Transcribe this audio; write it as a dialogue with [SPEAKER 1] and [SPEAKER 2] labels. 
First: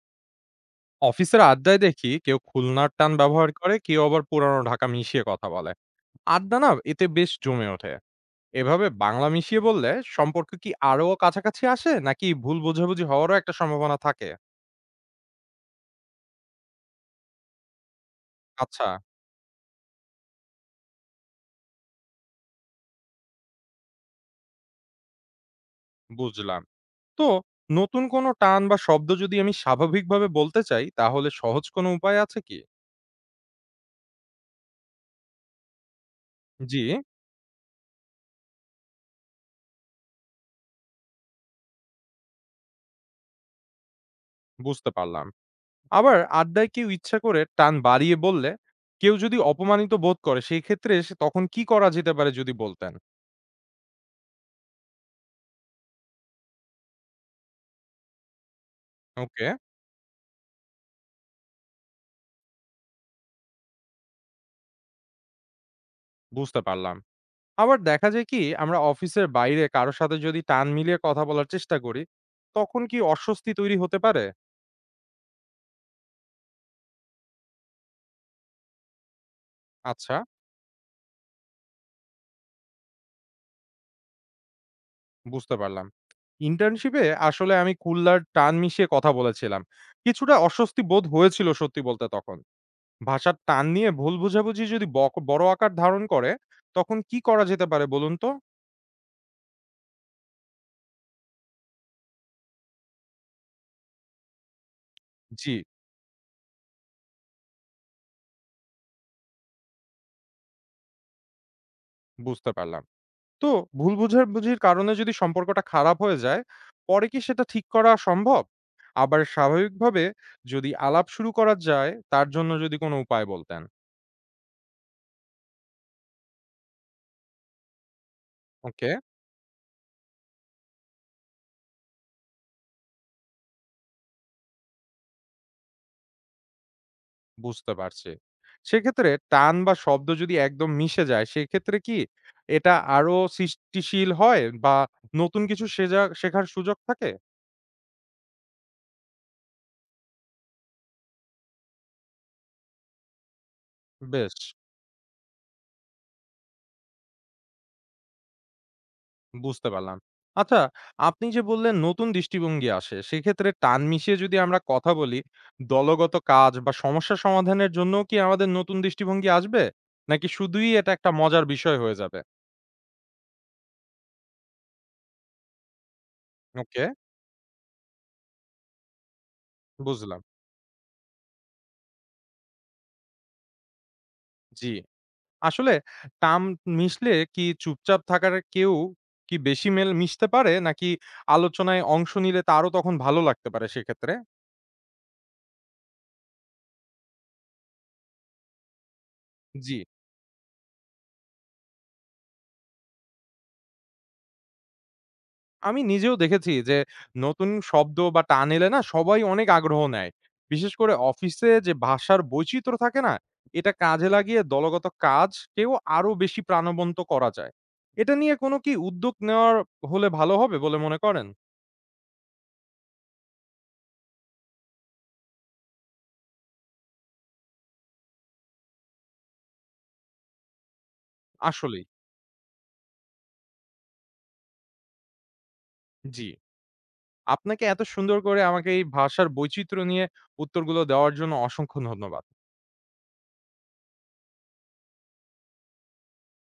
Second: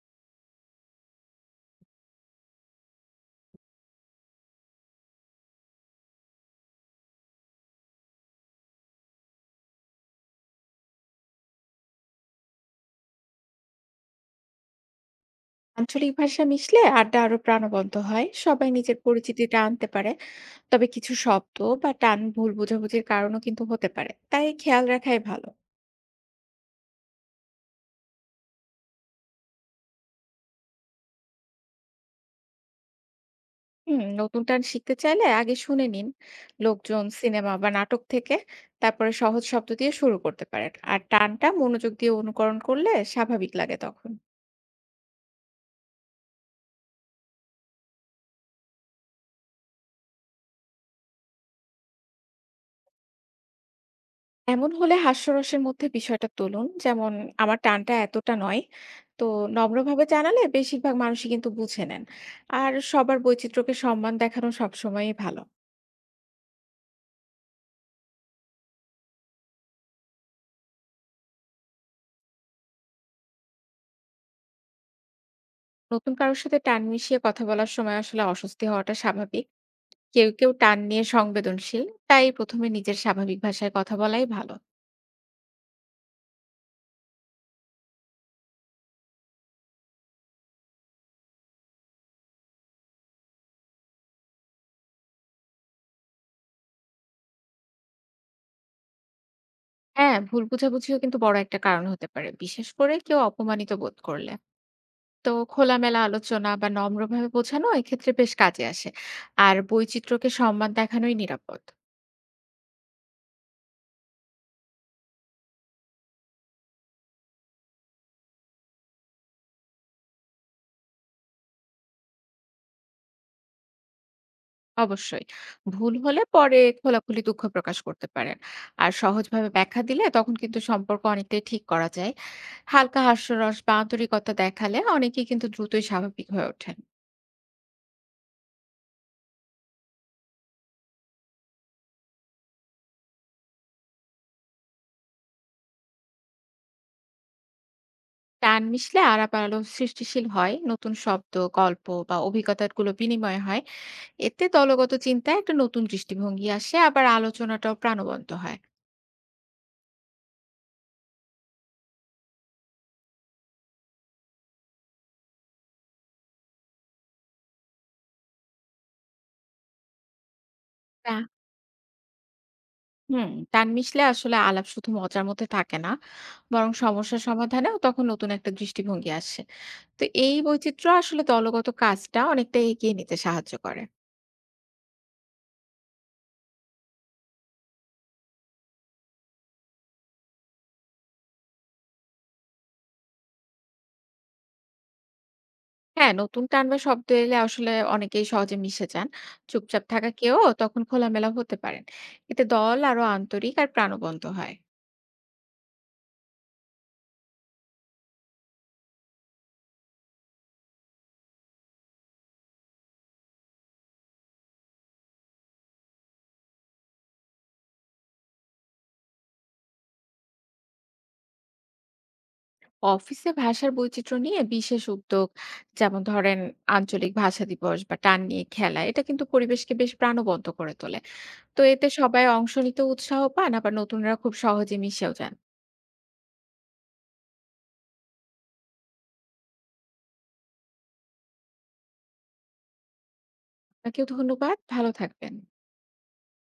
[SPEAKER 1] অফিসের আড্ডায় দেখি কেউ খুলনার টান ব্যবহার করে, কেউ আবার পুরানো ঢাকা মিশিয়ে কথা বলে। আড্ডা না এতে বেশ জমে ওঠে। এভাবে বাংলা মিশিয়ে বললে সম্পর্ক কি আরো কাছাকাছি আসে, নাকি ভুল বোঝাবুঝি হওয়ারও একটা সম্ভাবনা থাকে?
[SPEAKER 2] আঞ্চলিক ভাষা মিশলে আড্ডা আরো প্রাণবন্ত হয়, সবাই
[SPEAKER 1] আচ্ছা।
[SPEAKER 2] নিজের পরিচিতিটা আনতে পারে। তবে কিছু শব্দ বা টান ভুল বোঝাবুঝির কারণও কিন্তু হতে পারে, তাই খেয়াল রাখাই ভালো।
[SPEAKER 1] বুঝলাম। তো নতুন কোনো টান বা শব্দ যদি আমি স্বাভাবিকভাবে বলতে চাই, তাহলে সহজ কোনো উপায় আছে কি?
[SPEAKER 2] নতুন টান শিখতে চাইলে আগে শুনে নিন
[SPEAKER 1] জি।
[SPEAKER 2] লোকজন, সিনেমা বা নাটক থেকে। তারপরে সহজ শব্দ দিয়ে শুরু করতে পারেন, আর টানটা মনোযোগ দিয়ে অনুকরণ করলে স্বাভাবিক লাগে তখন।
[SPEAKER 1] বুঝতে পারলাম। আবার আড্ডায় কেউ ইচ্ছা করে টান বাড়িয়ে বললে, কেউ যদি অপমানিত বোধ করে, সেই ক্ষেত্রে সে তখন কি করা যেতে পারে যদি বলতেন?
[SPEAKER 2] এমন হলে হাস্যরসের মধ্যে বিষয়টা তুলুন। যেমন, "আমার টানটা এতটা নয়।" তো
[SPEAKER 1] ওকে।
[SPEAKER 2] নম্রভাবে জানালে বেশিরভাগ মানুষই কিন্তু বুঝে নেন। আর সবার বৈচিত্র্যকে সম্মান দেখানো সবসময়ই ভালো।
[SPEAKER 1] বুঝতে পারলাম। আবার দেখা যায় কি আমরা অফিসের বাইরে কারো সাথে যদি টান মিলিয়ে কথা বলার চেষ্টা করি, তখন কি অস্বস্তি তৈরি হতে পারে?
[SPEAKER 2] নতুন কারোর সাথে টান মিশিয়ে কথা বলার সময় আসলে অস্বস্তি হওয়াটা স্বাভাবিক।
[SPEAKER 1] আচ্ছা,
[SPEAKER 2] কেউ, কেউ টান নিয়ে সংবেদনশীল। তাই ১ম এ নিজের স্বাভাবিক ভাষায় কথা বলাই ভালো।
[SPEAKER 1] বুঝতে পারলাম। ইন্টার্নশিপে আসলে আমি কুল্লার টান মিশিয়ে কথা বলেছিলাম। কিছুটা অস্বস্তি বোধ হয়েছিল সত্যি বলতে তখন। ভাষার টান নিয়ে ভুল বোঝাবুঝি যদি বড় আকার ধারণ করে, তখন কি করা যেতে পারে বলুন তো?
[SPEAKER 2] হ্যাঁ, ভুল বোঝাবুঝিও কিন্তু বড় একটা কারণ হতে পারে, বিশেষ করে কেউ অপমানিত বোধ করলে। তো
[SPEAKER 1] জি,
[SPEAKER 2] খোলামেলা আলোচনা বা নম্রভাবে বোঝানো এক্ষেত্রে বেশ কাজে আসে। আর বৈচিত্র্যকে সম্মান দেখানোই নিরাপদ।
[SPEAKER 1] বুঝতে পারলাম। তো ভুল বোঝাবুঝির কারণে যদি সম্পর্কটা খারাপ হয়ে যায়, পরে কি সেটা ঠিক করা সম্ভব? আবার স্বাভাবিকভাবে যদি আলাপ শুরু করা যায়, তার জন্য যদি কোনো উপায় বলতেন।
[SPEAKER 2] অবশ্যই, ভুল হলে পরে খোলাখুলি দুঃখ প্রকাশ করতে পারেন।
[SPEAKER 1] ওকে।
[SPEAKER 2] আর সহজভাবে ব্যাখ্যা দিলে তখন কিন্তু সম্পর্ক অনেকটাই ঠিক করা যায়। হালকা হাস্যরস বা আন্তরিকতা দেখালে অনেকেই কিন্তু দ্রুতই স্বাভাবিক হয়ে ওঠেন।
[SPEAKER 1] বুঝতে পারছি। সেক্ষেত্রে টান বা শব্দ যদি একদম মিশে যায়, সেক্ষেত্রে কি এটা আরো সৃষ্টিশীল হয়, বা নতুন কিছু শেখার সুযোগ থাকে?
[SPEAKER 2] টান মিশলে আলাপ আলো সৃষ্টিশীল হয়, নতুন শব্দ, গল্প বা অভিজ্ঞতাগুলো বিনিময় হয়।
[SPEAKER 1] বেশ।
[SPEAKER 2] এতে দলগত চিন্তায় একটা নতুন দৃষ্টিভঙ্গি আসে, আবার আলোচনাটাও প্রাণবন্ত হয়।
[SPEAKER 1] বুঝতে পারলাম। আচ্ছা, আপনি যে বললেন নতুন দৃষ্টিভঙ্গি আসে, সেক্ষেত্রে টান মিশিয়ে যদি আমরা কথা বলি, দলগত কাজ বা সমস্যা সমাধানের জন্যও কি আমাদের নতুন দৃষ্টিভঙ্গি আসবে? নাকি শুধুই এটা একটা মজার বিষয় হয়ে যাবে?
[SPEAKER 2] টান মিশলে আসলে আলাপ শুধু মজার মধ্যে থাকে না, বরং
[SPEAKER 1] ওকে,
[SPEAKER 2] সমস্যা সমাধানেও তখন নতুন একটা দৃষ্টিভঙ্গি আসে। তো
[SPEAKER 1] বুঝলাম।
[SPEAKER 2] এই বৈচিত্র্য আসলে দলগত কাজটা অনেকটা এগিয়ে নিতে সাহায্য করে।
[SPEAKER 1] জি, আসলে টান মিশলে কি চুপচাপ থাকার কেউ কি বেশি মেল মিশতে পারে? নাকি আলোচনায় অংশ নিলে তারও তখন ভালো লাগতে পারে সেক্ষেত্রে?
[SPEAKER 2] হ্যাঁ, নতুন টান বা শব্দ এলে আসলে অনেকেই সহজে মিশে যান।
[SPEAKER 1] জি।
[SPEAKER 2] চুপচাপ থাকা কেউ তখন খোলামেলা হতে পারেন। এতে দল আরো আন্তরিক আর প্রাণবন্ত হয়।
[SPEAKER 1] আমি নিজেও দেখেছি যে নতুন শব্দ বা টান এলে না সবাই অনেক আগ্রহ নেয়। বিশেষ করে অফিসে যে ভাষার বৈচিত্র্য থাকে না, এটা কাজে লাগিয়ে দলগত কাজকেও আরো বেশি প্রাণবন্ত করা যায়। এটা নিয়ে কোনো কি উদ্যোগ নেওয়ার হলে ভালো হবে বলে মনে করেন?
[SPEAKER 2] অফিসে ভাষার বৈচিত্র্য নিয়ে বিশেষ উদ্যোগ, যেমন ধরেন, আঞ্চলিক ভাষা দিবস বা টান নিয়ে খেলা, এটা কিন্তু পরিবেশকে বেশ প্রাণবন্ত করে তোলে। তো
[SPEAKER 1] আসলেই,
[SPEAKER 2] এতে সবাই অংশ নিতে উৎসাহ পান, আবার নতুনরা খুব সহজে মিশেও যান।
[SPEAKER 1] জি। আপনাকে এত সুন্দর করে আমাকে এই ভাষার বৈচিত্র্য নিয়ে উত্তরগুলো দেওয়ার জন্য অসংখ্য ধন্যবাদ।
[SPEAKER 2] আপনাকেও ধন্যবাদ। ভালো থাকবেন।